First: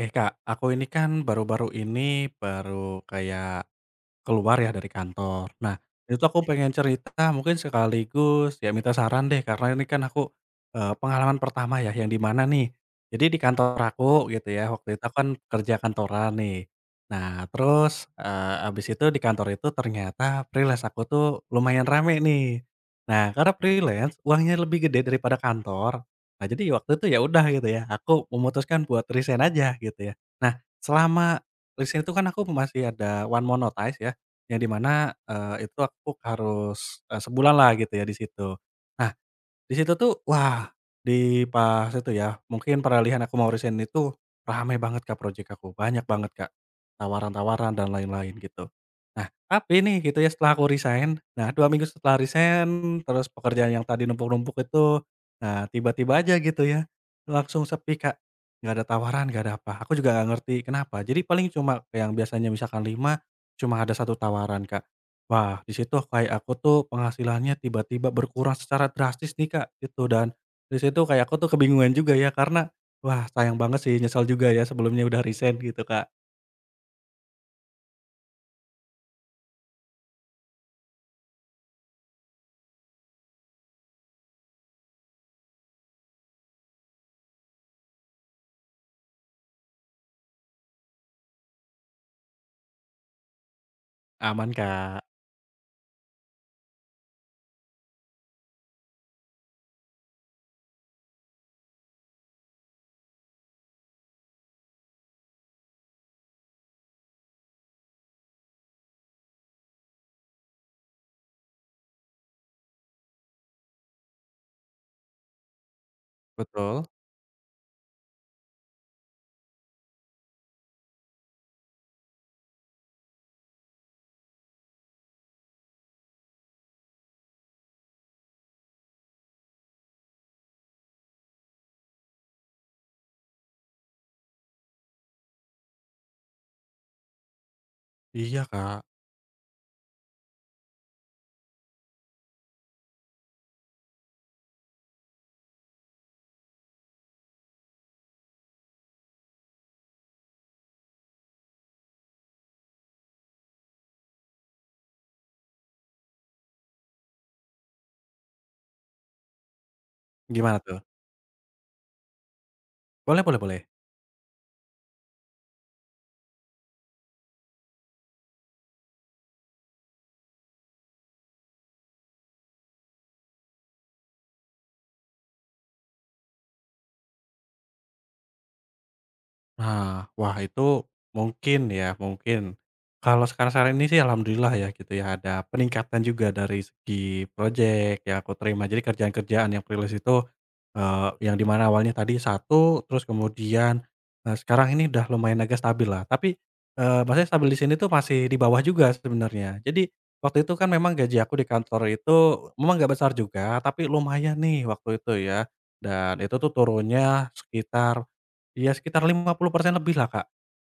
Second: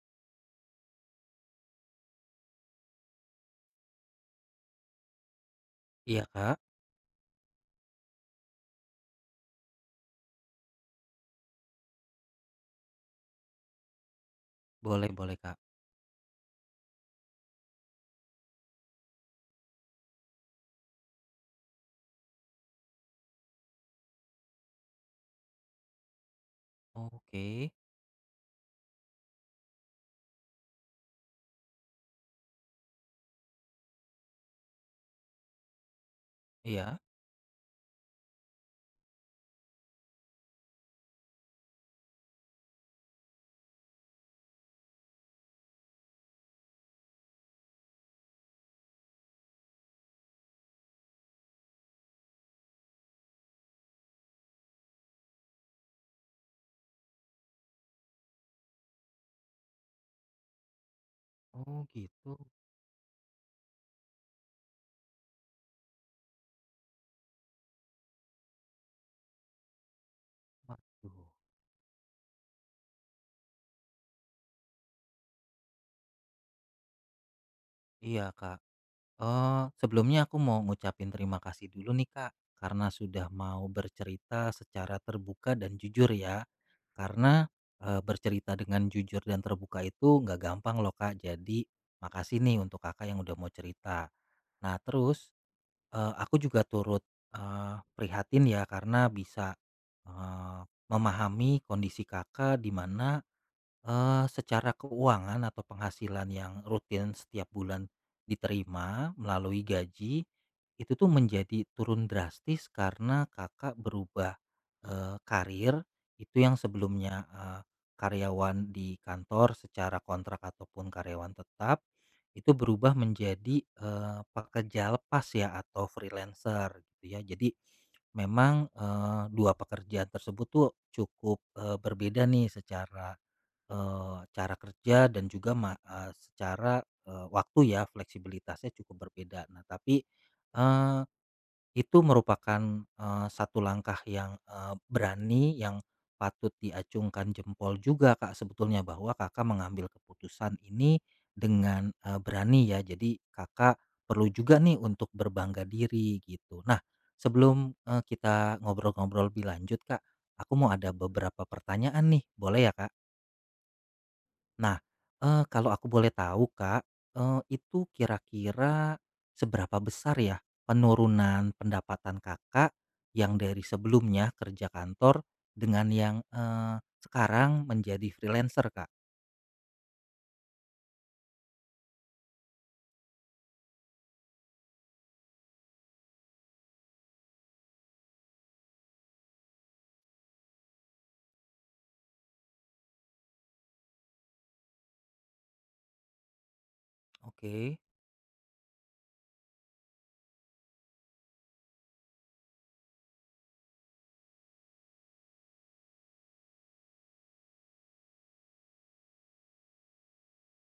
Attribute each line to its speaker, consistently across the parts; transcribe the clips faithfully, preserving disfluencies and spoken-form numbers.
Speaker 1: Eh Kak, aku ini kan baru-baru ini baru kayak keluar ya dari kantor. Nah, itu
Speaker 2: Iya,
Speaker 1: tuh aku, iya,
Speaker 2: Kak.
Speaker 1: pengen cerita mungkin sekaligus ya minta saran deh karena ini kan aku, eee, pengalaman pertama ya yang di mana nih, jadi di kantor aku gitu ya waktu itu
Speaker 2: Boleh
Speaker 1: aku kan
Speaker 2: boleh, Kak.
Speaker 1: kerja kantoran nih. Nah terus, eee, habis itu di kantor itu ternyata freelance aku tuh lumayan rame nih. Nah karena freelance uangnya lebih gede daripada kantor, nah jadi waktu itu ya udah gitu
Speaker 2: Oke.
Speaker 1: ya aku memutuskan buat resign aja gitu ya. Nah selama resign itu kan aku masih ada one monetize ya yang di mana, eee, itu aku
Speaker 2: Iya.
Speaker 1: harus, eee, sebulan lah gitu ya di situ. Nah, di situ tuh, wah, di pas itu ya, mungkin peralihan aku mau resign itu rame banget Kak project aku, banyak banget Kak, tawaran-tawaran dan lain-lain gitu. Nah, tapi nih gitu ya setelah aku resign, nah dua minggu setelah resign, terus pekerjaan yang tadi numpuk-numpuk itu, nah tiba-tiba aja gitu ya, langsung sepi Kak, nggak ada tawaran, nggak ada apa, aku juga nggak ngerti kenapa. Jadi paling cuma
Speaker 2: Oh,
Speaker 1: yang
Speaker 2: gitu.
Speaker 1: biasanya misalkan lima cuma ada satu tawaran Kak. Wah, di situ kayak aku tuh penghasilannya tiba-tiba berkurang secara drastis nih, Kak, gitu. Dan di situ
Speaker 2: Waduh.
Speaker 1: kayak aku tuh kebingungan juga ya karena, wah sayang banget sih, nyesel juga ya sebelumnya udah resign gitu, Kak.
Speaker 2: Iya, Kak. Eh sebelumnya aku mau ngucapin terima kasih dulu nih, Kak, karena sudah mau bercerita secara terbuka dan jujur ya. Karena, eee, bercerita dengan jujur dan terbuka itu nggak gampang loh, Kak. Jadi makasih nih untuk Kakak yang udah mau cerita.
Speaker 1: Aman,
Speaker 2: Nah,
Speaker 1: Kak.
Speaker 2: terus Eee, aku juga turut, eee, prihatin ya karena bisa, eee, memahami kondisi Kakak di mana, Eee, secara keuangan atau penghasilan yang rutin setiap bulan diterima melalui gaji, itu tuh menjadi turun drastis karena Kakak berubah, eee, karir. Itu yang
Speaker 1: Betul.
Speaker 2: sebelumnya, eee, karyawan di kantor secara kontrak ataupun karyawan tetap, itu berubah menjadi, eee, pekerja lepas ya atau freelancer gitu ya. Jadi memang, eee, dua pekerjaan tersebut tuh cukup, eee, berbeda nih secara Eee, cara kerja dan juga ma eee, secara, eee, waktu ya
Speaker 1: Iya,
Speaker 2: fleksibilitasnya
Speaker 1: Kak.
Speaker 2: cukup berbeda. Nah tapi, eee, itu merupakan, eee, satu langkah yang, eee, berani yang patut diacungkan jempol juga Kak sebetulnya bahwa Kakak mengambil keputusan ini dengan, eee, berani ya. Jadi Kakak perlu juga nih untuk berbangga diri gitu. Nah sebelum, eee, kita ngobrol-ngobrol lebih lanjut Kak, aku
Speaker 1: Gimana
Speaker 2: mau
Speaker 1: tuh?
Speaker 2: ada beberapa pertanyaan nih boleh ya Kak?
Speaker 1: Boleh boleh boleh.
Speaker 2: Nah, eee, kalau aku boleh tahu, Kak, eee, itu kira-kira seberapa besar ya penurunan pendapatan Kakak yang dari sebelumnya kerja kantor dengan yang, eee, sekarang menjadi freelancer, Kak?
Speaker 1: Nah, wah itu mungkin ya, mungkin. Kalau sekarang-sekarang ini sih alhamdulillah ya gitu ya, ada peningkatan juga dari segi project yang aku terima. Jadi kerjaan-kerjaan yang freelance itu, eee, yang di mana awalnya tadi satu terus kemudian, eee, sekarang ini udah lumayan agak stabil lah. Tapi, eee, maksudnya stabil di sini
Speaker 2: Oke.
Speaker 1: tuh masih di bawah juga sebenarnya. Jadi waktu itu kan memang gaji aku di kantor itu memang nggak besar juga, tapi lumayan nih waktu itu ya, dan itu tuh turunnya sekitar, iya, sekitar lima puluh persen lebih lah Kak.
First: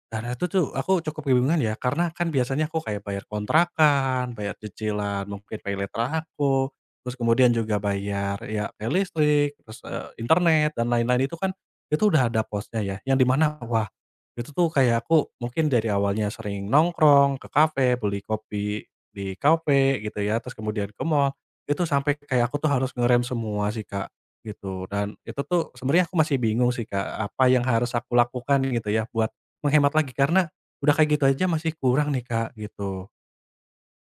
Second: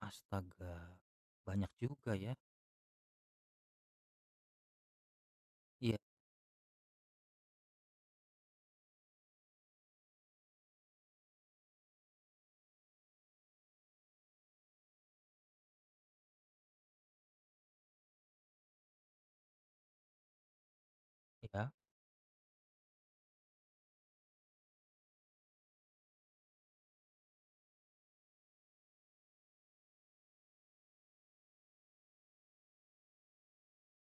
Speaker 1: Dan itu tuh
Speaker 2: Astaga,
Speaker 1: aku cukup kebingungan
Speaker 2: banyak
Speaker 1: ya, karena
Speaker 2: juga
Speaker 1: kan
Speaker 2: ya.
Speaker 1: biasanya aku kayak bayar kontrakan, bayar cicilan, mungkin pay
Speaker 2: Iya
Speaker 1: later aku, terus kemudian juga bayar ya pay listrik, terus, eee, internet dan lain-lain itu kan, itu udah ada posnya ya, yang dimana wah, itu tuh kayak aku mungkin dari awalnya sering nongkrong, ke kafe, beli kopi di kafe gitu ya, terus kemudian ke mall,
Speaker 2: iya.
Speaker 1: itu sampai kayak aku tuh harus ngerem semua sih, Kak. Gitu, dan itu tuh sebenarnya aku masih bingung sih, Kak, apa yang harus aku lakukan gitu ya buat menghemat lagi, karena udah kayak gitu aja masih kurang nih, Kak, gitu.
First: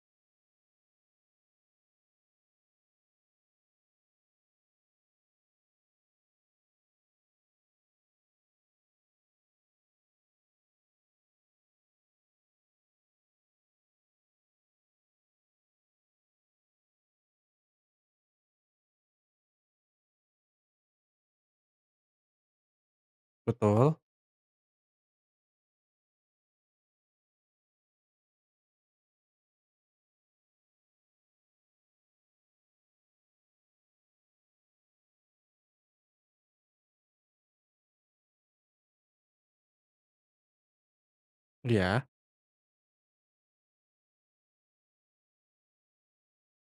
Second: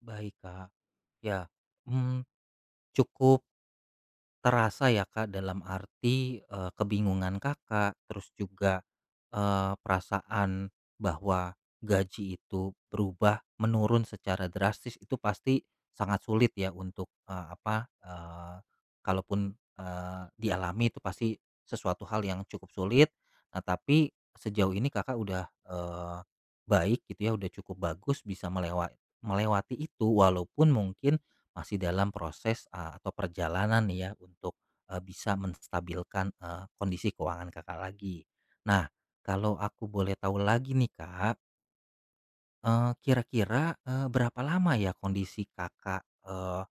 Speaker 2: Baik, Kak. Ya, mmm, cukup terasa ya Kak, dalam arti, eee, kebingungan Kakak, terus juga, eee, perasaan bahwa gaji itu berubah, menurun secara drastis itu pasti sangat sulit ya untuk, eee, apa, eee, kalaupun, eee, dialami itu pasti sesuatu hal yang cukup sulit. Nah,
Speaker 1: Betul,
Speaker 2: tapi sejauh ini Kakak udah, eee, baik gitu ya, udah cukup bagus bisa melewa melewati itu walaupun mungkin masih dalam proses, eee, atau perjalanan nih ya untuk, eee, bisa menstabilkan, eee, kondisi keuangan Kakak lagi. Nah, kalau aku boleh tahu lagi nih Kak,
Speaker 1: iya.
Speaker 2: eee, kira-kira, eee, berapa lama ya kondisi Kakak, eee,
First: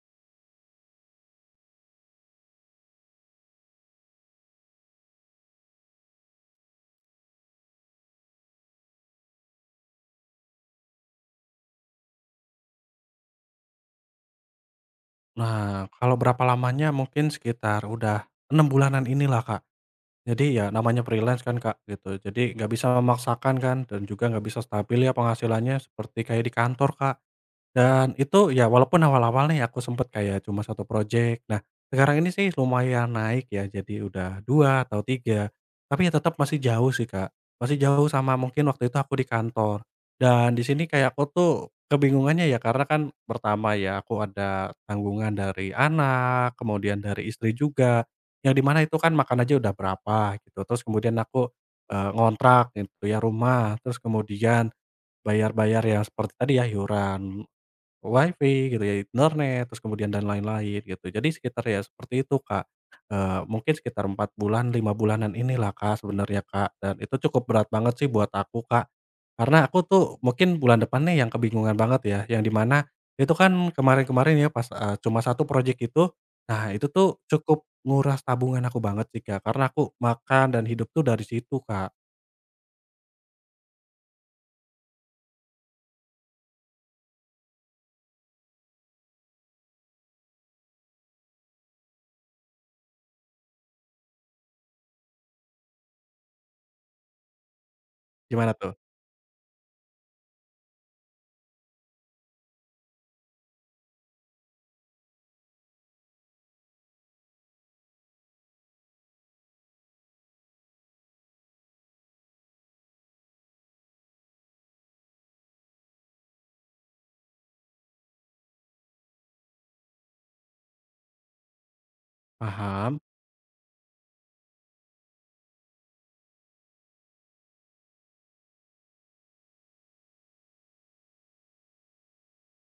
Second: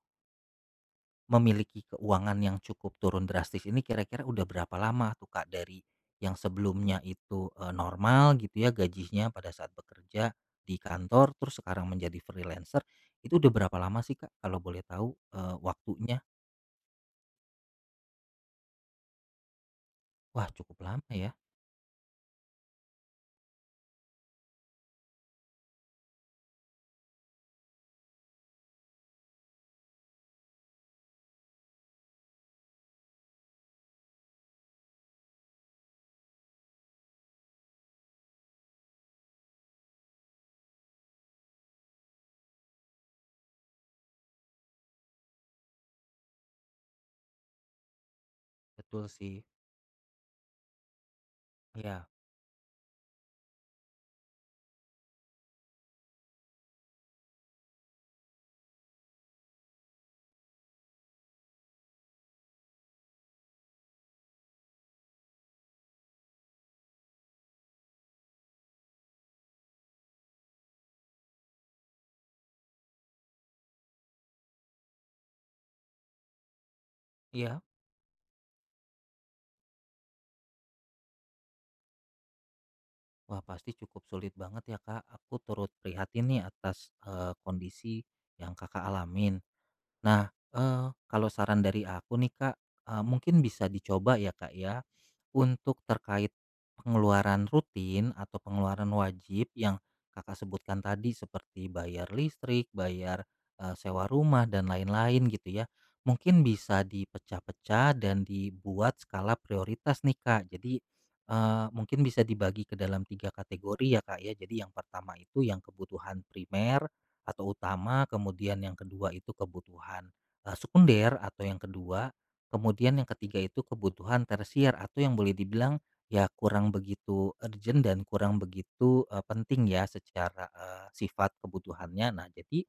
Speaker 2: memiliki keuangan yang cukup turun drastis ini kira-kira udah berapa lama tuh Kak dari yang sebelumnya itu, eee, normal gitu ya gajinya pada saat bekerja di kantor, terus sekarang menjadi freelancer, itu udah berapa lama sih Kak kalau boleh tahu, eee,
Speaker 1: Nah, kalau
Speaker 2: waktunya?
Speaker 1: berapa lamanya mungkin sekitar udah enam bulanan inilah, Kak.
Speaker 2: Wah,
Speaker 1: Jadi ya
Speaker 2: cukup
Speaker 1: namanya
Speaker 2: lama ya.
Speaker 1: freelance kan, Kak, gitu. Jadi nggak bisa memaksakan kan dan juga nggak bisa stabil ya penghasilannya seperti kayak di kantor, Kak. Dan itu ya walaupun awal-awalnya ya aku sempet kayak cuma satu project. Nah, sekarang ini sih lumayan naik ya, jadi udah dua atau tiga. Tapi ya tetap masih jauh sih, Kak. Masih jauh sama mungkin waktu itu aku di kantor. Dan di sini kayak aku tuh kebingungannya ya karena kan pertama ya aku ada tanggungan dari anak, kemudian dari istri juga, yang di mana itu
Speaker 2: Betul
Speaker 1: kan makan
Speaker 2: sih.
Speaker 1: aja udah berapa gitu. Terus kemudian aku,
Speaker 2: Iya,
Speaker 1: eee, ngontrak gitu ya rumah, terus kemudian bayar-bayar yang seperti tadi ya, iuran. Wifi gitu ya, internet, terus kemudian dan lain-lain gitu. Jadi sekitar ya seperti itu, Kak. Eee, mungkin sekitar empat bulan, lima bulanan inilah, Kak, sebenarnya, Kak, dan itu cukup berat banget sih buat aku, Kak. Karena aku tuh mungkin bulan depannya yang kebingungan banget ya, yang di mana itu kan kemarin-kemarin ya pas, eee, cuma satu project itu, nah itu tuh cukup
Speaker 2: iya.
Speaker 1: nguras tabungan aku banget sih, Kak, karena aku makan dan hidup tuh dari situ, Kak.
Speaker 2: Wah, pasti cukup sulit banget ya, Kak. Aku turut prihatin nih atas eh, kondisi yang Kakak alamin. Nah, eee, kalau saran dari aku nih, Kak, eee, mungkin bisa dicoba ya, Kak, ya, untuk terkait pengeluaran rutin atau
Speaker 1: Gimana tuh?
Speaker 2: pengeluaran wajib yang Kakak sebutkan tadi seperti bayar listrik, bayar, eee, sewa rumah dan lain-lain gitu ya. Mungkin bisa dipecah-pecah dan dibuat skala prioritas nih, Kak. Jadi, eee, mungkin bisa dibagi ke dalam tiga kategori ya, Kak, ya. Jadi yang pertama itu yang kebutuhan primer, atau utama, kemudian yang kedua itu kebutuhan, eee, sekunder atau yang kedua, kemudian
Speaker 1: Paham?
Speaker 2: yang ketiga itu kebutuhan tersier atau yang boleh dibilang ya kurang begitu urgent dan kurang begitu, eee, penting ya secara, eee, sifat kebutuhannya. Nah jadi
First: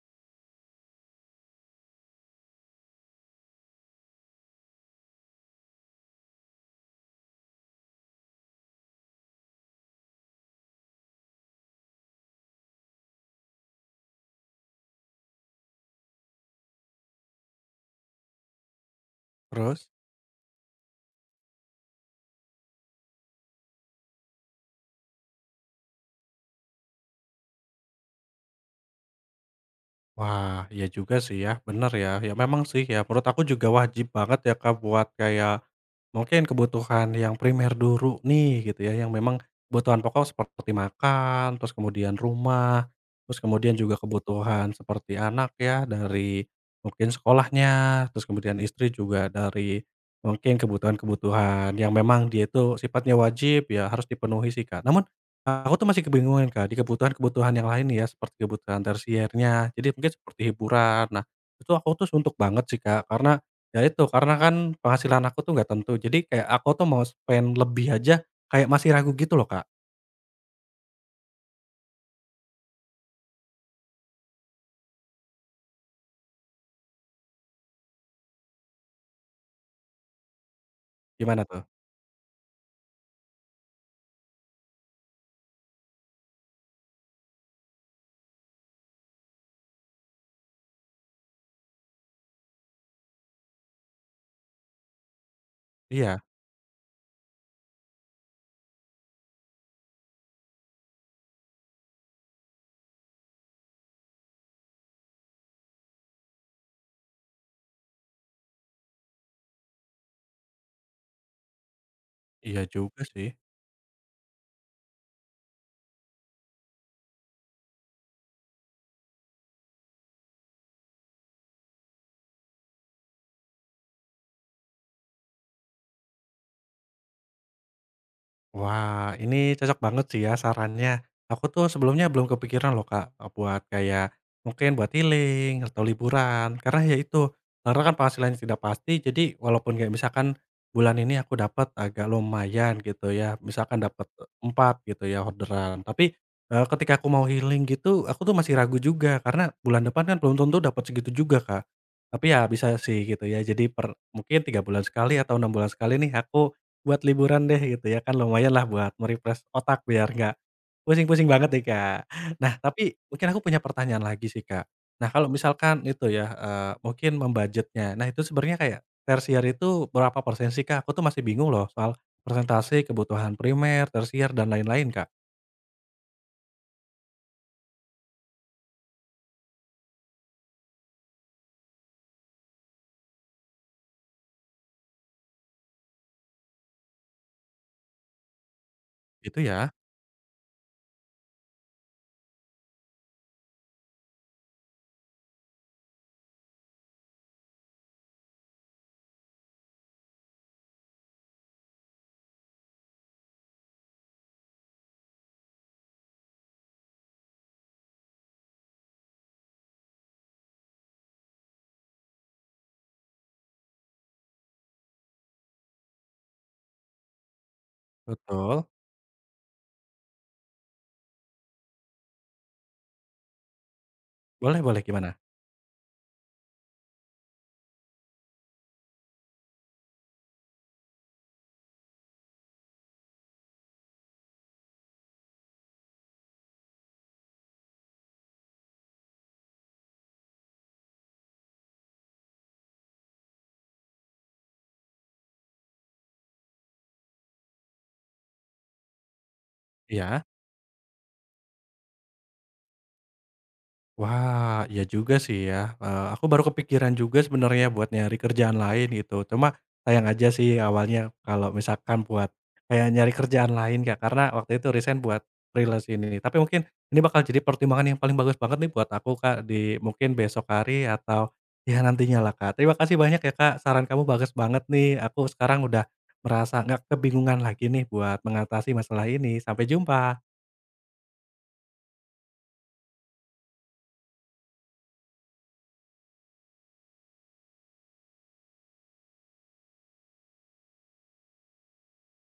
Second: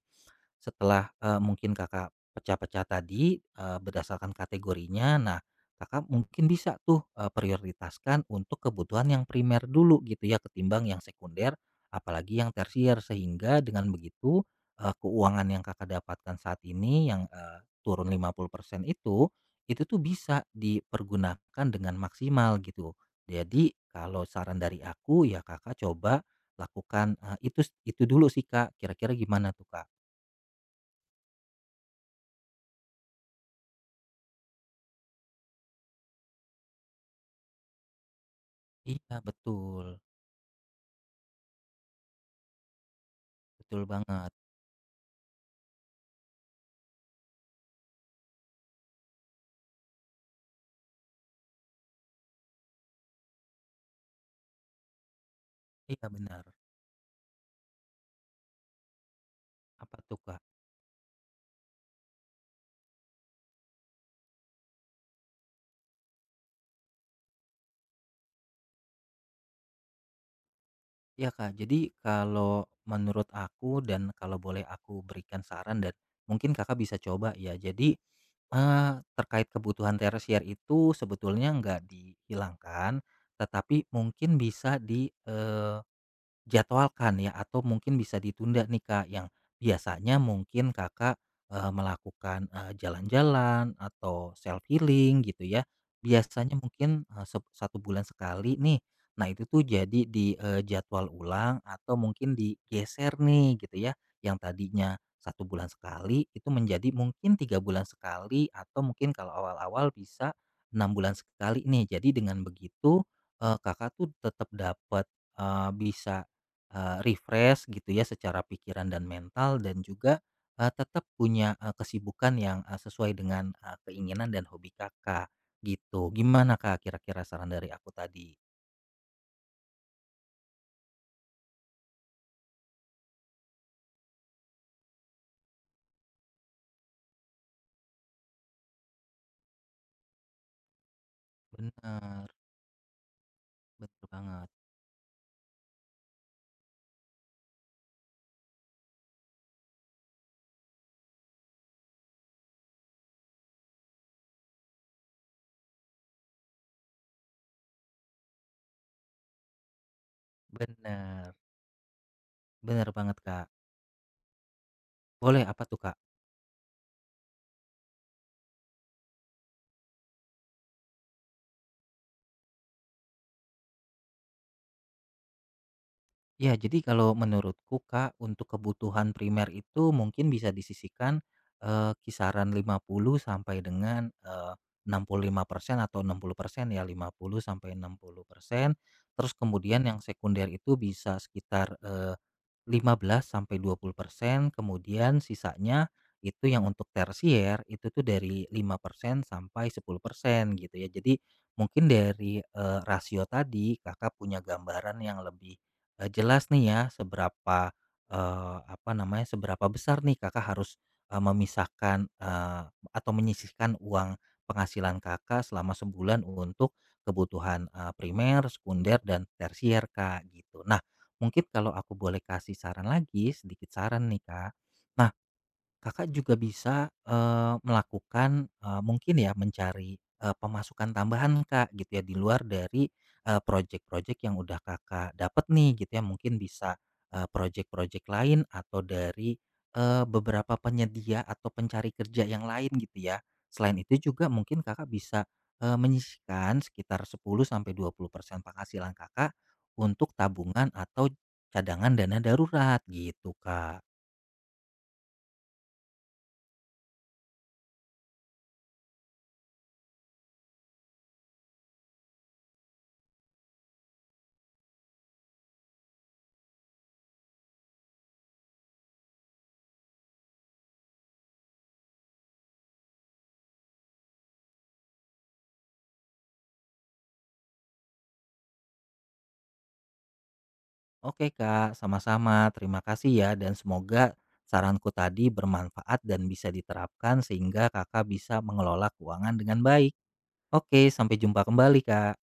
Speaker 2: setelah, eee, mungkin Kakak pecah-pecah tadi, eee, berdasarkan kategorinya, nah Kakak mungkin bisa tuh, eee, prioritaskan untuk kebutuhan yang primer dulu gitu ya ketimbang yang sekunder, apalagi yang tersier sehingga dengan begitu Eee, keuangan yang Kakak dapatkan saat ini yang, eee, turun lima puluh persen itu, itu
Speaker 1: Terus?
Speaker 2: tuh bisa dipergunakan dengan maksimal gitu. Jadi kalau saran dari aku ya Kakak coba lakukan, eee, itu itu dulu sih Kak, kira-kira gimana tuh Kak?
Speaker 1: Wah, iya juga sih ya, bener ya. Ya memang sih ya, menurut aku juga wajib banget ya Kak buat kayak, mungkin kebutuhan yang primer dulu nih gitu ya, yang
Speaker 2: Iya
Speaker 1: memang kebutuhan
Speaker 2: betul,
Speaker 1: pokok seperti makan, terus kemudian rumah, terus kemudian
Speaker 2: betul
Speaker 1: juga
Speaker 2: banget.
Speaker 1: kebutuhan seperti anak ya dari mungkin sekolahnya, terus kemudian istri juga dari mungkin kebutuhan-kebutuhan yang memang dia itu sifatnya wajib ya harus dipenuhi sih, Kak. Namun aku tuh masih
Speaker 2: Iya benar.
Speaker 1: kebingungan, Kak, di kebutuhan-kebutuhan yang lain nih ya seperti kebutuhan tersiernya, jadi
Speaker 2: Apa
Speaker 1: mungkin
Speaker 2: tuh
Speaker 1: seperti
Speaker 2: Kak?
Speaker 1: hiburan. Nah, itu aku tuh suntuk banget sih, Kak, karena ya itu, karena kan penghasilan aku tuh nggak tentu. Jadi kayak aku tuh mau spend lebih aja kayak masih ragu gitu loh, Kak.
Speaker 2: Iya Kak, jadi kalau menurut aku dan kalau boleh aku berikan saran dan mungkin Kakak bisa coba ya. Jadi eh, terkait kebutuhan tersier itu
Speaker 1: Gimana
Speaker 2: sebetulnya
Speaker 1: tuh?
Speaker 2: nggak dihilangkan, tetapi mungkin bisa di eh, jadwalkan ya atau mungkin bisa ditunda nih Kak, yang biasanya mungkin Kakak, eee, melakukan, eee, jalan-jalan atau self healing gitu ya,
Speaker 1: Iya.
Speaker 2: biasanya mungkin, eee, sep satu bulan sekali nih. Nah itu tuh jadi di, eee, jadwal ulang atau mungkin digeser nih gitu ya, yang tadinya satu bulan sekali itu menjadi mungkin tiga bulan sekali atau mungkin kalau awal-awal bisa enam bulan sekali nih. Jadi dengan
Speaker 1: Iya
Speaker 2: begitu,
Speaker 1: juga sih.
Speaker 2: eee, Kakak tuh tetap dapat, eee, bisa eee, refresh gitu ya secara pikiran dan mental dan juga, eee, tetap punya, eee, kesibukan yang, eee, sesuai dengan, eee, keinginan dan hobi Kakak, gitu. Gimana Kak kira-kira saran dari aku tadi?
Speaker 1: Wah, ini cocok banget sih ya sarannya. Aku tuh sebelumnya belum kepikiran loh Kak, e buat kayak mungkin buat healing atau liburan. Karena ya itu, karena kan penghasilannya tidak pasti, jadi walaupun kayak misalkan bulan ini aku dapat agak
Speaker 2: Bener,
Speaker 1: lumayan gitu ya, misalkan dapat,
Speaker 2: betul banget.
Speaker 1: empat gitu ya orderan. Tapi, eee, ketika aku mau healing gitu, aku tuh masih ragu juga karena bulan depan kan belum tentu dapat segitu juga Kak. Tapi ya bisa sih gitu ya, jadi per mungkin tiga bulan sekali atau enam bulan sekali nih aku buat liburan deh gitu ya kan lumayan lah buat merefresh otak biar nggak pusing-pusing
Speaker 2: Bener,
Speaker 1: banget nih, Kak. Nah
Speaker 2: bener
Speaker 1: tapi
Speaker 2: banget
Speaker 1: mungkin aku
Speaker 2: Kak.
Speaker 1: punya pertanyaan lagi sih, Kak. Nah kalau
Speaker 2: Boleh apa
Speaker 1: misalkan
Speaker 2: tuh Kak?
Speaker 1: itu ya, eee, mungkin mem nah itu sebenarnya kayak tersier itu berapa persen sih, Kak? Aku tuh masih bingung loh soal persentase kebutuhan primer, tersier, dan lain-lain, Kak.
Speaker 2: Ya, jadi kalau menurutku Kak, untuk kebutuhan primer itu mungkin bisa disisihkan eh, kisaran lima puluh sampai dengan eh, enam puluh lima persen atau enam puluh persen ya, lima puluh sampai enam puluh persen. Terus
Speaker 1: Itu ya?
Speaker 2: kemudian yang sekunder itu bisa sekitar eh, lima belas sampai dua puluh persen kemudian sisanya itu yang untuk tersier itu tuh dari lima persen sampai sepuluh persen gitu ya. Jadi mungkin dari eh, rasio tadi Kakak punya gambaran yang lebih Eee, jelas nih ya seberapa, eee, apa namanya, seberapa besar nih Kakak harus, eee, memisahkan, eee, atau menyisihkan uang penghasilan Kakak selama sebulan untuk kebutuhan, eee, primer,
Speaker 1: Betul.
Speaker 2: sekunder, dan tersier, Kak, gitu. Nah, mungkin kalau aku boleh kasih saran lagi, sedikit saran nih, Kak.
Speaker 1: Boleh boleh, gimana?
Speaker 2: Kakak juga bisa, eee, melakukan, eee, mungkin ya mencari, eee, pemasukan tambahan Kak gitu ya di luar dari, eee, project-project yang udah Kakak dapat nih gitu ya mungkin bisa, eee, project-project lain atau dari, eee, beberapa penyedia atau pencari kerja yang lain gitu ya. Selain itu juga mungkin Kakak bisa, eee, menyisihkan sekitar sepuluh-dua puluh persen penghasilan Kakak untuk
Speaker 1: Iya.
Speaker 2: tabungan atau cadangan dana darurat gitu Kak.
Speaker 1: Wah, iya juga sih ya, eee, aku baru kepikiran juga sebenarnya buat nyari kerjaan lain gitu, cuma sayang aja sih awalnya kalau misalkan buat kayak nyari kerjaan lain Kak, karena waktu itu resign buat freelance ini. Tapi mungkin ini bakal jadi pertimbangan yang paling bagus banget nih buat aku Kak, di mungkin besok hari atau ya nantinya lah Kak. Terima kasih banyak ya Kak, saran kamu bagus banget nih, aku sekarang udah merasa nggak kebingungan lagi nih buat mengatasi masalah ini. Sampai jumpa.
Speaker 2: Oke Kak, sama-sama. Terima kasih ya dan semoga saranku tadi bermanfaat dan bisa diterapkan sehingga Kakak bisa mengelola keuangan dengan baik. Oke, sampai jumpa kembali Kak.